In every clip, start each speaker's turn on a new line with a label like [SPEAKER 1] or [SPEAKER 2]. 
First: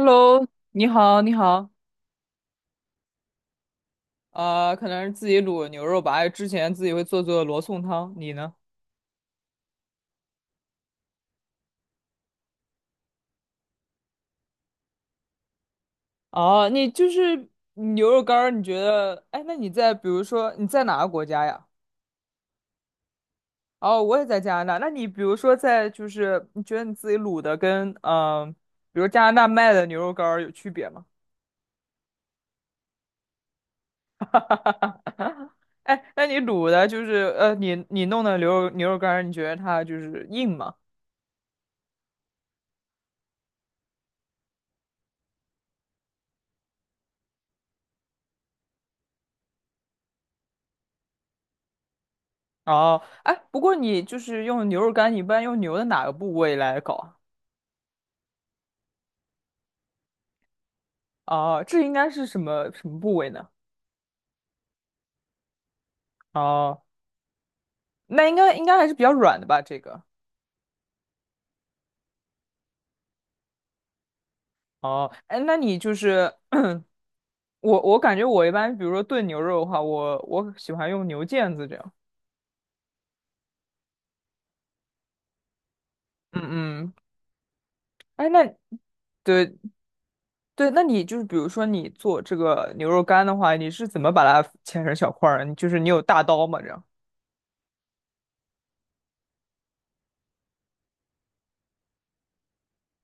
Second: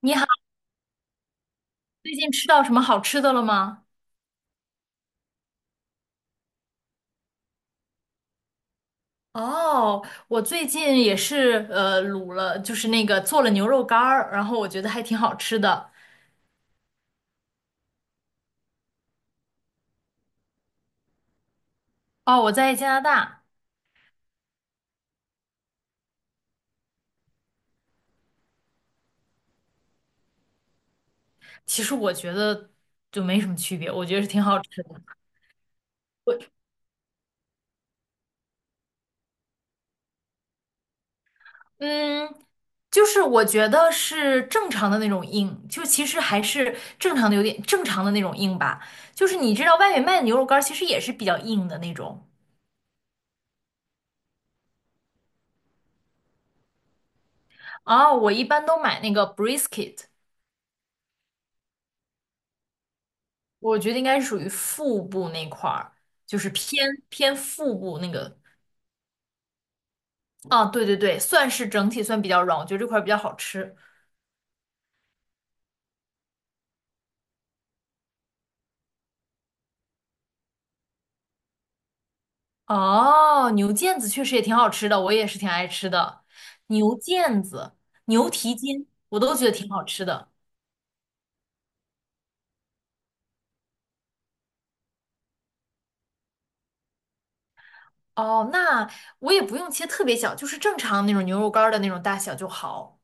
[SPEAKER 1] 你好，
[SPEAKER 2] 你好，你好，
[SPEAKER 1] 最近吃到什么好吃的了吗？
[SPEAKER 2] 可能是自己卤牛肉吧，之前自己会做做罗宋汤，你呢？
[SPEAKER 1] 哦，我最近也是卤了，就是那个做了牛肉干儿，然后我觉得还挺好吃的。
[SPEAKER 2] 哦，你就是牛肉干儿，你觉得，哎，那你在比如说你在哪个国家呀？
[SPEAKER 1] 哦，我在加拿大，
[SPEAKER 2] 哦，我也在加拿大。那你比如说在就是你觉得你自己卤的跟呃比如加拿大卖的牛肉干儿有区别吗？
[SPEAKER 1] 其实我觉得就没什么区别，我觉得是挺好吃的。
[SPEAKER 2] 哎，那你
[SPEAKER 1] 我
[SPEAKER 2] 卤的就是你弄的牛肉干儿你觉得它就是硬吗？
[SPEAKER 1] 嗯，就是我觉得是正常的那种硬，就其实还是正常的正常的那种硬吧。就是你知道外面卖的牛肉干儿其实也是比较硬的那种。
[SPEAKER 2] 哦，哎，不过你就是用牛肉干，你一般用牛的哪个部位来搞啊？
[SPEAKER 1] 哦，我一般都买那个 brisket。
[SPEAKER 2] 哦，这应该是什么什么部位呢？
[SPEAKER 1] 我觉得应该是属于腹部那块儿，就是
[SPEAKER 2] 哦，
[SPEAKER 1] 偏腹部那
[SPEAKER 2] 那应
[SPEAKER 1] 个。
[SPEAKER 2] 该应该还是比较软的吧？这个。
[SPEAKER 1] 啊，对对对，算是整体算比较软，我觉得这块儿比较好吃。
[SPEAKER 2] 哦，哎，那你就是我，我感觉我一般，比如说炖牛肉的话，我喜欢用牛腱子这样。
[SPEAKER 1] 哦，牛腱子确实也挺好吃的，我也是挺爱吃的。
[SPEAKER 2] 嗯嗯，
[SPEAKER 1] 牛腱子、
[SPEAKER 2] 哎，
[SPEAKER 1] 牛
[SPEAKER 2] 那
[SPEAKER 1] 蹄筋，我都觉得
[SPEAKER 2] 对
[SPEAKER 1] 挺好吃的。
[SPEAKER 2] 对，那你就是比如说你做这个牛肉干的话，你是怎么把它切成小块儿？你就是你有大刀吗？这样？
[SPEAKER 1] 哦，那我也不用切特别小，就是正常那种牛肉干儿的那种大小就好。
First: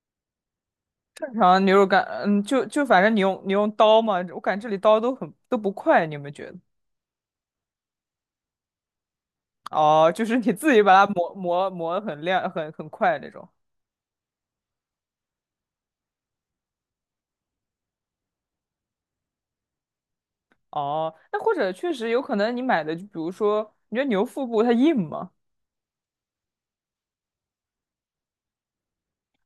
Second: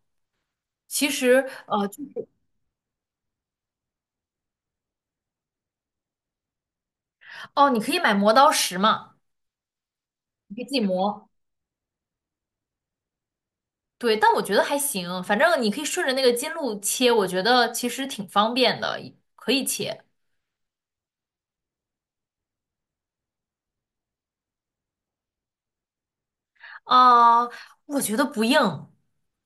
[SPEAKER 1] 其实，
[SPEAKER 2] 然后牛肉干，
[SPEAKER 1] 就是
[SPEAKER 2] 嗯，就反正你用刀嘛，我感觉这里刀都很都不快，你有没有觉得？
[SPEAKER 1] 哦，你可以买磨刀石嘛，
[SPEAKER 2] 哦，就是你
[SPEAKER 1] 你可以自
[SPEAKER 2] 自
[SPEAKER 1] 己
[SPEAKER 2] 己把它
[SPEAKER 1] 磨。
[SPEAKER 2] 磨得很亮，很快那种。
[SPEAKER 1] 对，但我觉得还行，反正你可以顺着那个筋路切，我觉得其实挺方便的，可以切。
[SPEAKER 2] 哦，那或者确实有可能你买的，就比如说，你觉得牛腹部它硬吗？
[SPEAKER 1] 啊、我觉得不硬。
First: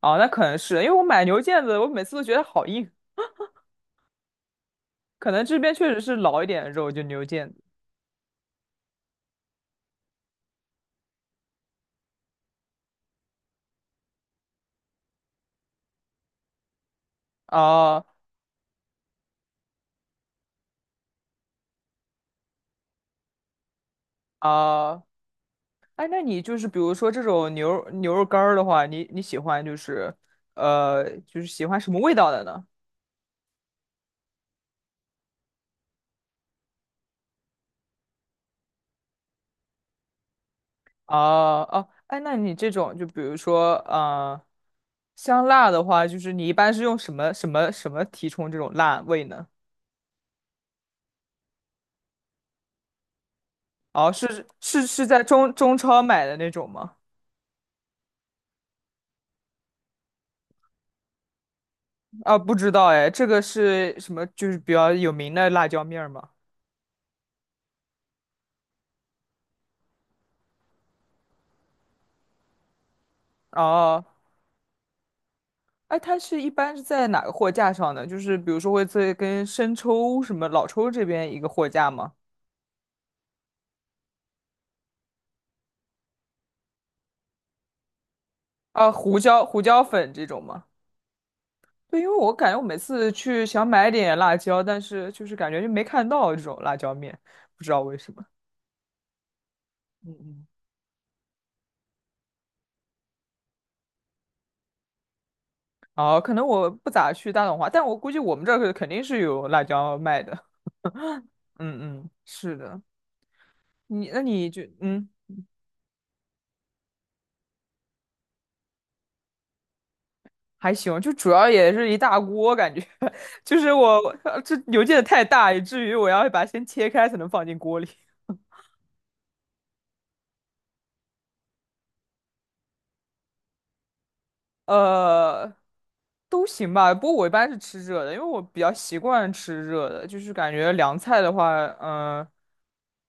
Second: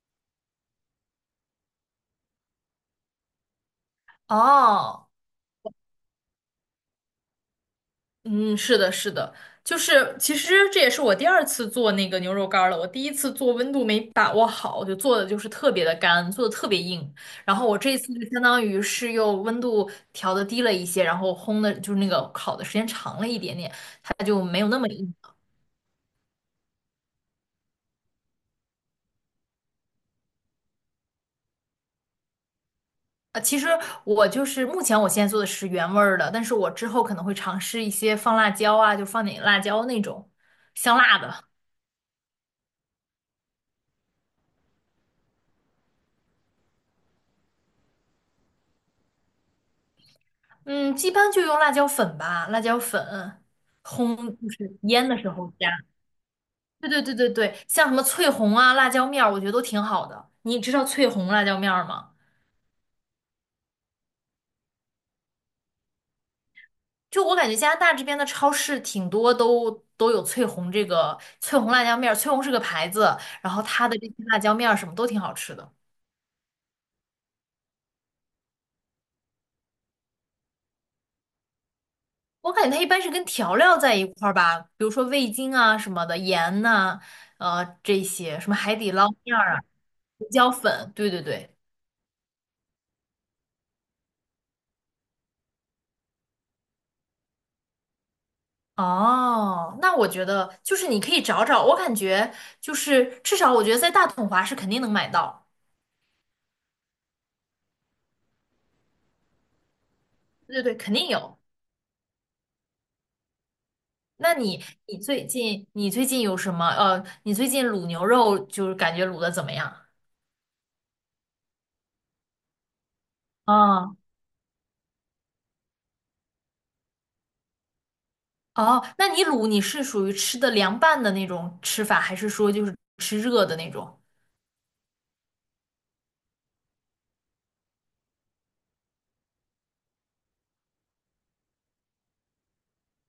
[SPEAKER 2] 哦，那可能是因为我买牛腱子，我每次都觉得好硬，
[SPEAKER 1] 哦，
[SPEAKER 2] 可能这边确实是老一点的肉，就牛腱子。
[SPEAKER 1] 嗯，是的，是的，就是其实这也是我第二次做那个牛肉干儿了。我第一次做温度没把握好，就做的就是特别的干，做的特别硬。然后我这
[SPEAKER 2] 啊
[SPEAKER 1] 次就相当于是又温度调的低了一些，然后烘的就是那个烤的时间长了一点点，它就没有那么
[SPEAKER 2] 啊，
[SPEAKER 1] 硬。
[SPEAKER 2] 哎，那你就是比如说这种牛肉干儿的话，你你喜欢就是就是喜欢什么味道的呢？
[SPEAKER 1] 其实我就是目前我现在做的是原味儿的，但是我之后可能会尝试一些放辣椒啊，就放点辣椒那种香辣的。
[SPEAKER 2] 哦，哎，那你这种就比如说，香辣的话，就是你一般是用什么什么什么提充这种辣味呢？
[SPEAKER 1] 嗯，一般就用辣椒粉吧，辣椒粉
[SPEAKER 2] 哦，
[SPEAKER 1] 烘
[SPEAKER 2] 是
[SPEAKER 1] 就是
[SPEAKER 2] 是是
[SPEAKER 1] 腌的
[SPEAKER 2] 在
[SPEAKER 1] 时候
[SPEAKER 2] 中
[SPEAKER 1] 加。
[SPEAKER 2] 中超买的那种
[SPEAKER 1] 对
[SPEAKER 2] 吗？
[SPEAKER 1] 对对对对，像什么翠红啊、辣椒面儿，我觉得都挺好的。你知道翠红辣椒面儿吗？
[SPEAKER 2] 啊，不知道哎，这个是什么？就是比较有名的辣椒面儿吗？
[SPEAKER 1] 就我感觉加拿大这边的超市挺多都有翠红这个翠红辣椒面儿，翠红是个牌子，然后它的
[SPEAKER 2] 哦，
[SPEAKER 1] 这些辣椒面儿什么都挺好吃的。
[SPEAKER 2] 哎，它是一般是在哪个货架上呢？就是比如说会在跟生抽什么老抽这边一个货架吗？
[SPEAKER 1] 我感觉它一般是跟调料在一块儿吧，比如说味精啊什么的，盐呐、这些，什么海
[SPEAKER 2] 啊，
[SPEAKER 1] 底捞
[SPEAKER 2] 胡
[SPEAKER 1] 面
[SPEAKER 2] 椒
[SPEAKER 1] 儿啊，
[SPEAKER 2] 胡椒粉这
[SPEAKER 1] 胡
[SPEAKER 2] 种
[SPEAKER 1] 椒
[SPEAKER 2] 吗？
[SPEAKER 1] 粉，对对对。
[SPEAKER 2] 对，因为我感觉我每次去想买点辣椒，但是就是感觉就没看到这种辣椒面，不知道为什么。
[SPEAKER 1] 哦，那我
[SPEAKER 2] 嗯
[SPEAKER 1] 觉
[SPEAKER 2] 嗯。
[SPEAKER 1] 得就是你可以找找，我感觉就是至少我觉得在大统华是肯定能买到，
[SPEAKER 2] 哦，可能我不咋去大董华，但我估计我们这儿可肯定是有辣椒卖的。
[SPEAKER 1] 对对对，肯定有。
[SPEAKER 2] 嗯嗯，是的，你那
[SPEAKER 1] 那
[SPEAKER 2] 你就
[SPEAKER 1] 你你
[SPEAKER 2] 嗯
[SPEAKER 1] 最近你最近有什么？你最近卤牛肉就是感觉卤的怎么样？
[SPEAKER 2] 还行，就主要也是一大锅，感觉 就是
[SPEAKER 1] 哦
[SPEAKER 2] 我这邮件太大，以至于我要把它先切开才能放进锅里。
[SPEAKER 1] 哦，那你卤你是属于吃的凉拌的那种吃法，还是说就是吃热的那种？
[SPEAKER 2] 呃，都行吧。不过我一般是吃热的，因为我比较习惯吃热的，就是感觉凉菜的话，嗯、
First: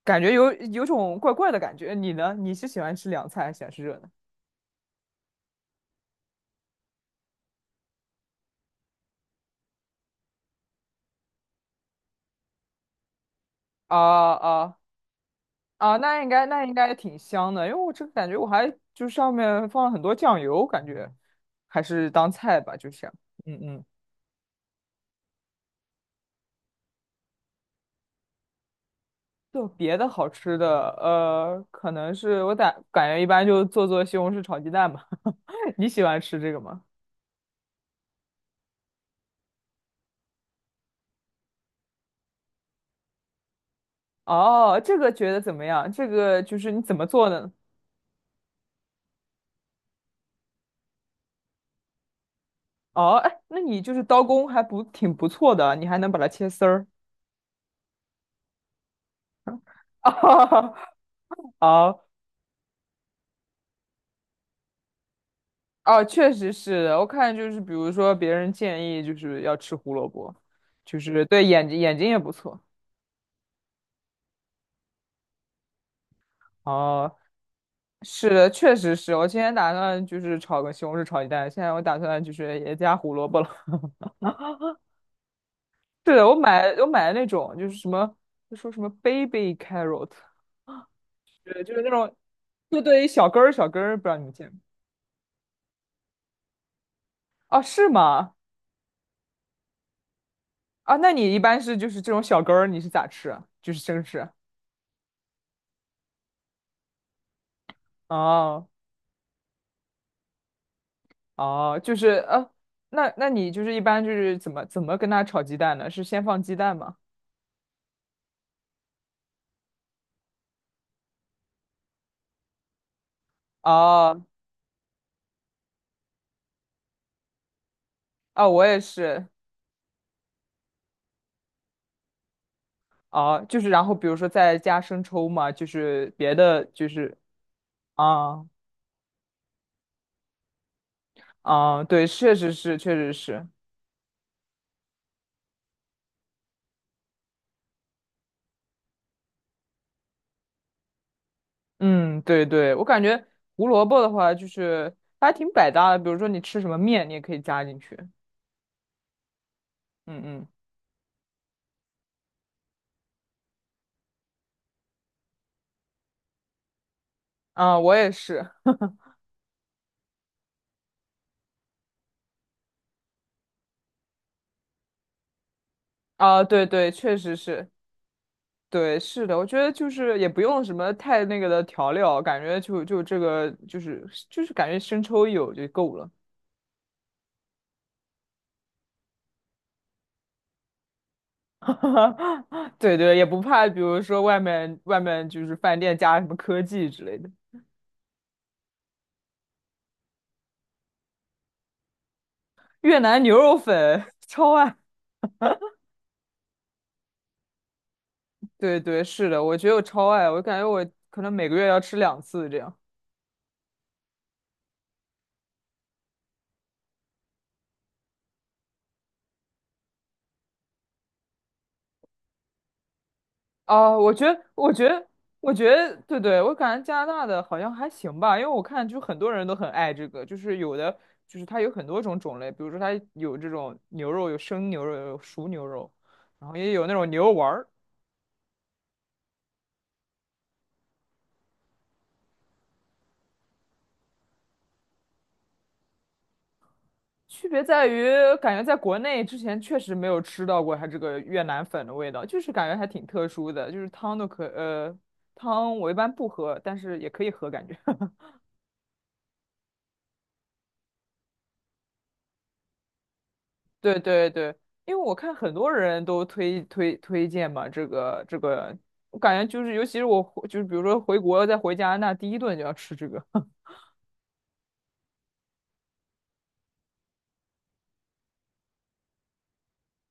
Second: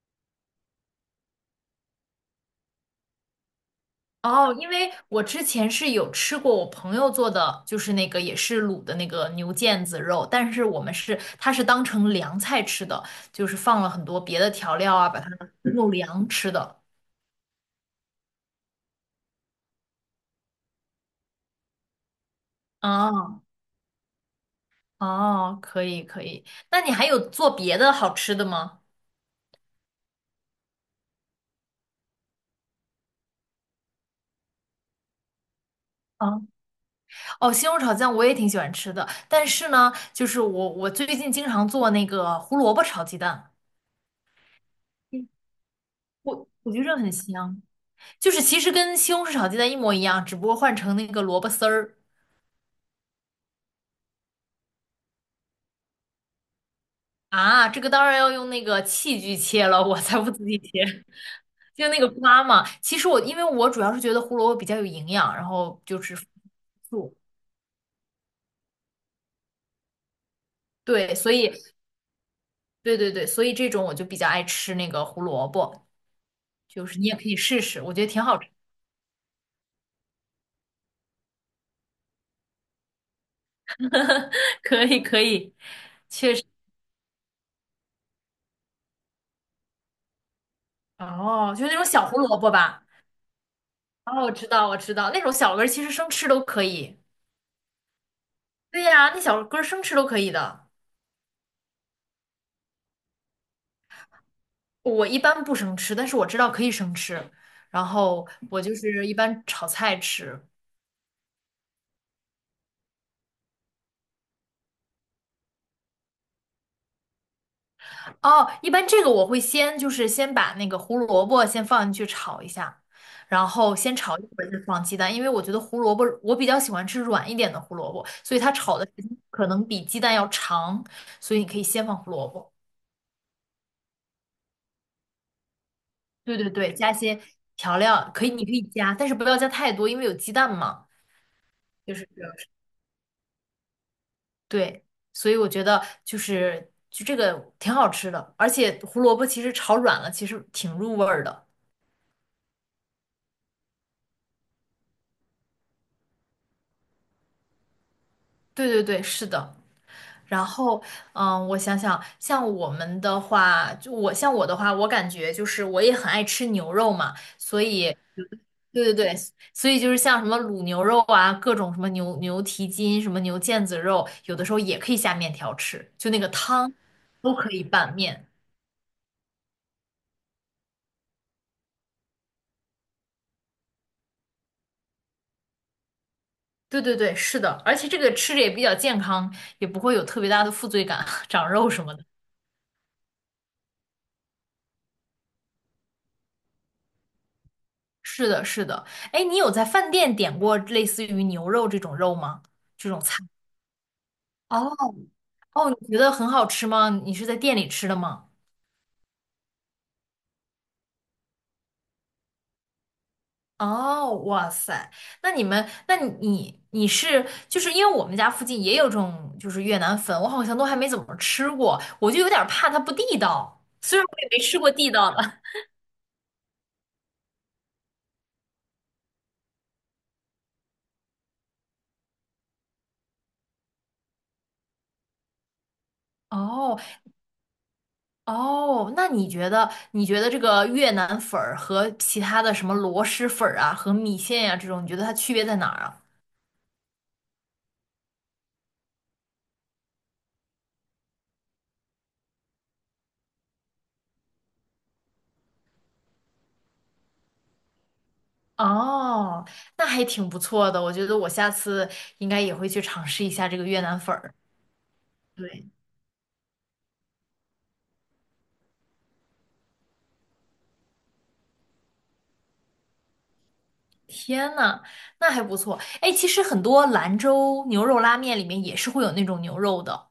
[SPEAKER 2] 感觉有有种怪怪的感觉。你呢？你是喜欢吃凉菜还是喜欢吃热的？
[SPEAKER 1] 哦，因为我之前是有吃过我朋友做的，就是那个也是卤的那个牛腱子肉，但是我们是它是当成凉菜吃的，就是放了
[SPEAKER 2] 啊
[SPEAKER 1] 很多别的
[SPEAKER 2] 啊
[SPEAKER 1] 调料啊，把它弄
[SPEAKER 2] 那
[SPEAKER 1] 凉
[SPEAKER 2] 应该
[SPEAKER 1] 吃
[SPEAKER 2] 那应
[SPEAKER 1] 的。
[SPEAKER 2] 该挺香的，因为我这个感觉我还就上面放了很多酱油，感觉还是当菜吧，就这样。
[SPEAKER 1] 哦
[SPEAKER 2] 嗯嗯。
[SPEAKER 1] 哦，可以可以，那你还有做别的好吃的吗？
[SPEAKER 2] 就别的好吃的，可能是我感觉一般就做做西红柿炒鸡蛋吧。你喜欢吃
[SPEAKER 1] 啊，
[SPEAKER 2] 这个吗？
[SPEAKER 1] 哦，西红柿炒酱我也挺喜欢吃的，但是呢，就是我最近经常做那个胡萝卜炒鸡蛋，
[SPEAKER 2] 哦，这个
[SPEAKER 1] 嗯
[SPEAKER 2] 觉得怎么样？这个
[SPEAKER 1] 我
[SPEAKER 2] 就是
[SPEAKER 1] 我觉
[SPEAKER 2] 你
[SPEAKER 1] 得
[SPEAKER 2] 怎
[SPEAKER 1] 这
[SPEAKER 2] 么
[SPEAKER 1] 很
[SPEAKER 2] 做呢？
[SPEAKER 1] 香。就是其实跟西红柿炒鸡蛋一模一样，只不过换成那个萝卜丝儿
[SPEAKER 2] 哦，哎，那你就是刀工还不挺不错的，你还能把它切丝儿。
[SPEAKER 1] 啊。这个当然要用那个器具切了，我 才不自己
[SPEAKER 2] 哦
[SPEAKER 1] 切，就那
[SPEAKER 2] 哦，
[SPEAKER 1] 个刮嘛。其实我因为我主要是觉得胡萝卜比较有营养，然后就
[SPEAKER 2] 哦
[SPEAKER 1] 是
[SPEAKER 2] 确实是的我
[SPEAKER 1] 素，
[SPEAKER 2] 看就是，比如说别人建议就是要吃胡萝卜，就
[SPEAKER 1] 对，
[SPEAKER 2] 是
[SPEAKER 1] 所
[SPEAKER 2] 对
[SPEAKER 1] 以
[SPEAKER 2] 眼睛也不错。
[SPEAKER 1] 对对对，所以这种我就比较爱吃那个胡萝卜，就是你
[SPEAKER 2] 哦，
[SPEAKER 1] 也可以试试，我觉得挺
[SPEAKER 2] 是
[SPEAKER 1] 好吃，
[SPEAKER 2] 的，确实是。我今天打算就是炒个西红柿炒鸡蛋，现在我打算就是也加胡萝卜了。
[SPEAKER 1] 可以可以。
[SPEAKER 2] 是的我买的那种就是什么，就说什么 baby carrot。
[SPEAKER 1] 哦，
[SPEAKER 2] 对，
[SPEAKER 1] 就是
[SPEAKER 2] 就
[SPEAKER 1] 那
[SPEAKER 2] 是
[SPEAKER 1] 种
[SPEAKER 2] 那
[SPEAKER 1] 小
[SPEAKER 2] 种
[SPEAKER 1] 胡萝卜
[SPEAKER 2] 对
[SPEAKER 1] 吧。
[SPEAKER 2] 对，小根儿，不知道你
[SPEAKER 1] 哦，我
[SPEAKER 2] 们见
[SPEAKER 1] 知
[SPEAKER 2] 没？
[SPEAKER 1] 道我知道，那种小根儿其实生吃都可以。
[SPEAKER 2] 哦，是吗？
[SPEAKER 1] 对呀，那小根儿生吃都可以的。
[SPEAKER 2] 啊，那你一般是就是这种小根儿，你是咋吃啊就是生吃？
[SPEAKER 1] 我一般不生吃，但是我知道可以生吃，然后我
[SPEAKER 2] 哦
[SPEAKER 1] 就是一般炒菜吃。
[SPEAKER 2] 哦，就是那那你就是一般就是怎么跟它炒鸡蛋呢？是先放鸡蛋吗？
[SPEAKER 1] 哦，一般这个我会先就是先把那个胡萝卜先放进去炒一下，然后先炒一
[SPEAKER 2] 哦
[SPEAKER 1] 会儿再放鸡蛋，因为我觉得胡萝卜我比较喜欢吃软一点的胡萝卜，所以
[SPEAKER 2] 哦，
[SPEAKER 1] 它
[SPEAKER 2] 我
[SPEAKER 1] 炒
[SPEAKER 2] 也
[SPEAKER 1] 的时间
[SPEAKER 2] 是。
[SPEAKER 1] 可能比鸡蛋要长，所以你可以先放胡萝卜。
[SPEAKER 2] 哦，就是然后比如说再加生抽嘛，就是别
[SPEAKER 1] 对对
[SPEAKER 2] 的
[SPEAKER 1] 对，
[SPEAKER 2] 就
[SPEAKER 1] 加一
[SPEAKER 2] 是
[SPEAKER 1] 些调料，可以，你
[SPEAKER 2] 啊
[SPEAKER 1] 可以加，但是不要加太多，因为有鸡蛋嘛，就
[SPEAKER 2] 对，
[SPEAKER 1] 是
[SPEAKER 2] 确实是，
[SPEAKER 1] 对，所以我觉得就这个挺好吃的，而且胡萝卜其实炒软了，其实挺入味儿的。
[SPEAKER 2] 嗯，对对，我感觉胡萝卜的话就是它还挺百搭的，比如说你吃什么面，你也可以加进去。
[SPEAKER 1] 对对对，是的。
[SPEAKER 2] 嗯
[SPEAKER 1] 然
[SPEAKER 2] 嗯，
[SPEAKER 1] 后，嗯，我想想，像我的话，我感觉就是我也很爱吃牛肉嘛，所
[SPEAKER 2] 啊，我
[SPEAKER 1] 以，
[SPEAKER 2] 也是，
[SPEAKER 1] 对对对，所以就是像什么卤牛肉啊，各种什么牛蹄筋、什么牛腱子肉，有的时候也可以下面条吃，就那个
[SPEAKER 2] 啊，对
[SPEAKER 1] 汤
[SPEAKER 2] 对，确实
[SPEAKER 1] 都可以
[SPEAKER 2] 是，
[SPEAKER 1] 拌面。
[SPEAKER 2] 对，是的，我觉得就是也不用什么太那个的调料，感觉就这个就是感觉生抽一有就够了，
[SPEAKER 1] 对对对，是的，而且这个吃着也比较健康，也不会有特别大的负罪感，长肉什么的。
[SPEAKER 2] 对对，也不怕，比如说外面就是饭店加什么科技之类的，
[SPEAKER 1] 是的，是的。哎，你有在饭店点过类似于牛肉这种肉吗？这
[SPEAKER 2] 越
[SPEAKER 1] 种菜？
[SPEAKER 2] 南牛肉粉 超
[SPEAKER 1] 哦
[SPEAKER 2] 爱，
[SPEAKER 1] 哦，你觉得很好吃吗？你是在店里吃的吗？
[SPEAKER 2] 对对，是的，我觉得我超爱，我感觉我可能每个月要吃两次这样。
[SPEAKER 1] 哦，哇塞，那你们，那你是就是因为我们家附近也有这种就是越南粉，我好像都还没怎么吃过，我就有点怕它不地道，
[SPEAKER 2] 哦，
[SPEAKER 1] 虽然
[SPEAKER 2] 我
[SPEAKER 1] 我
[SPEAKER 2] 觉
[SPEAKER 1] 也没
[SPEAKER 2] 得，
[SPEAKER 1] 吃过
[SPEAKER 2] 我觉
[SPEAKER 1] 地
[SPEAKER 2] 得，
[SPEAKER 1] 道的。
[SPEAKER 2] 我觉得，对对，我感觉加拿大的好像还行吧，因为我看就很多人都很爱这个，就是有的就是它有很多种类，比如说它有这种牛肉，有生牛肉，有熟牛肉，然后也
[SPEAKER 1] 哦，
[SPEAKER 2] 有那种牛肉丸儿。
[SPEAKER 1] 哦，那你觉得这个越南粉儿和其他的什么螺蛳粉儿啊，和米线呀、这种，你觉得它区别在哪儿啊？
[SPEAKER 2] 区别在于，感觉在国内之前确实没有吃到过它这个越南粉的味道，就是感觉还挺特殊的，就是汤都可，汤我一般不喝，但是也可以喝，感觉。
[SPEAKER 1] 哦，那还挺不错的，我觉得我下次应该也会去尝试一下这个越
[SPEAKER 2] 对
[SPEAKER 1] 南粉
[SPEAKER 2] 对
[SPEAKER 1] 儿。
[SPEAKER 2] 对，因为我看很
[SPEAKER 1] 对，
[SPEAKER 2] 多人都推荐嘛，这个这个，我感觉就是，尤其是我回就是比如说回国再回加拿大，第一顿就要吃这个。
[SPEAKER 1] 天呐，那还不错。哎，其实很多兰州牛肉拉面里面也是会有那种牛肉的。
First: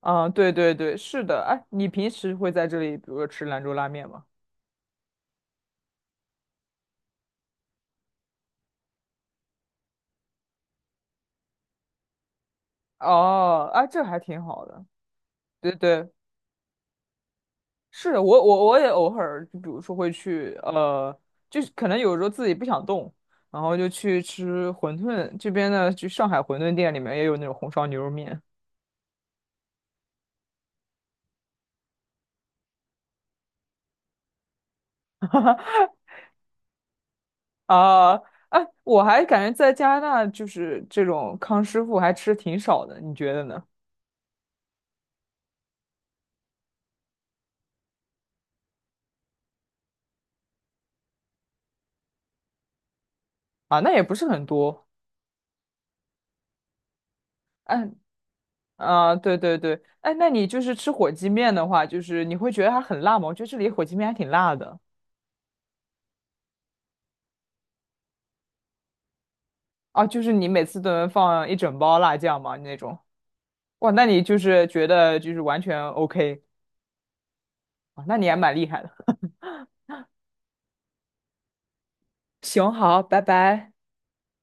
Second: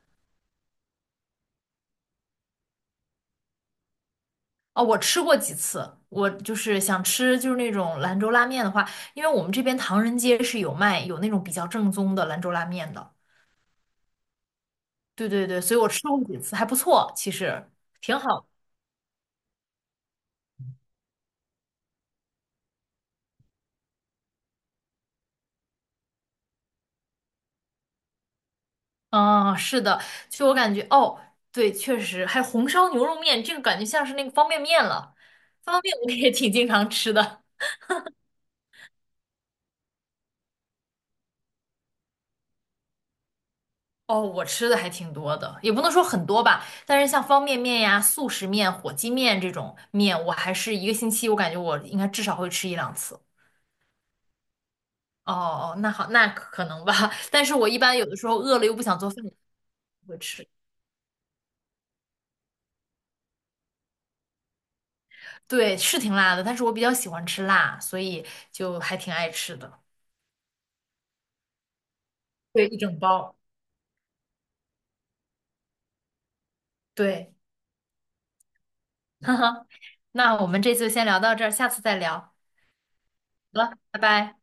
[SPEAKER 2] 啊，对对对，是的。哎，你平时会在这里，比如说吃兰州拉面吗？
[SPEAKER 1] 哦，我吃过几次，我就是想吃就是那种兰州拉面的话，因为我们这边唐人街是有卖有那种比较正宗的兰州拉面的。
[SPEAKER 2] 哦，哎，这还挺好的。
[SPEAKER 1] 对对对，
[SPEAKER 2] 对
[SPEAKER 1] 所以我吃
[SPEAKER 2] 对，
[SPEAKER 1] 过几次，还不错，其实
[SPEAKER 2] 是
[SPEAKER 1] 挺
[SPEAKER 2] 的，
[SPEAKER 1] 好
[SPEAKER 2] 我
[SPEAKER 1] 的。
[SPEAKER 2] 我我也偶尔，就比如说会去，就是可能有时候自己不想动，然后就去吃馄饨。这边呢，就上海馄饨店里面也有那种红烧牛肉面。
[SPEAKER 1] 嗯，是的，就我感觉，哦，对，确实，还有红烧牛肉面，这个感觉像是那个方便面了。方便 面我也挺经常吃的，
[SPEAKER 2] 啊，哎，我还感觉在加拿大就是这种康师傅还吃挺少的，你觉得呢？
[SPEAKER 1] 哦，我吃的还挺多的，也不能说很多吧，但是像方便面呀、速食面、火鸡面这种面，我还是一个星期，我感觉我应该至少会吃一两次。
[SPEAKER 2] 啊，那也不是很多。
[SPEAKER 1] 哦哦，那好，那可能吧，但是我一
[SPEAKER 2] 哎，
[SPEAKER 1] 般有的时候饿了又不想做
[SPEAKER 2] 啊，
[SPEAKER 1] 饭，
[SPEAKER 2] 对对对，哎，
[SPEAKER 1] 会
[SPEAKER 2] 那你
[SPEAKER 1] 吃。
[SPEAKER 2] 就是吃火鸡面的话，就是你会觉得它很辣吗？我觉得这里火鸡面还挺辣的。
[SPEAKER 1] 对，是挺辣的，但是我比较喜欢吃辣，所以就还挺爱吃的，
[SPEAKER 2] 啊，就是你每次都能放一整包辣酱吗？
[SPEAKER 1] 对，
[SPEAKER 2] 那
[SPEAKER 1] 一
[SPEAKER 2] 种。
[SPEAKER 1] 整包。
[SPEAKER 2] 哇，那你就是觉得就是完全 OK
[SPEAKER 1] 对，
[SPEAKER 2] 啊，那你还蛮厉害的。
[SPEAKER 1] 哈哈，那我们这次先聊到这儿，下次再聊。
[SPEAKER 2] 行，好，拜
[SPEAKER 1] 好
[SPEAKER 2] 拜。
[SPEAKER 1] 了，拜拜。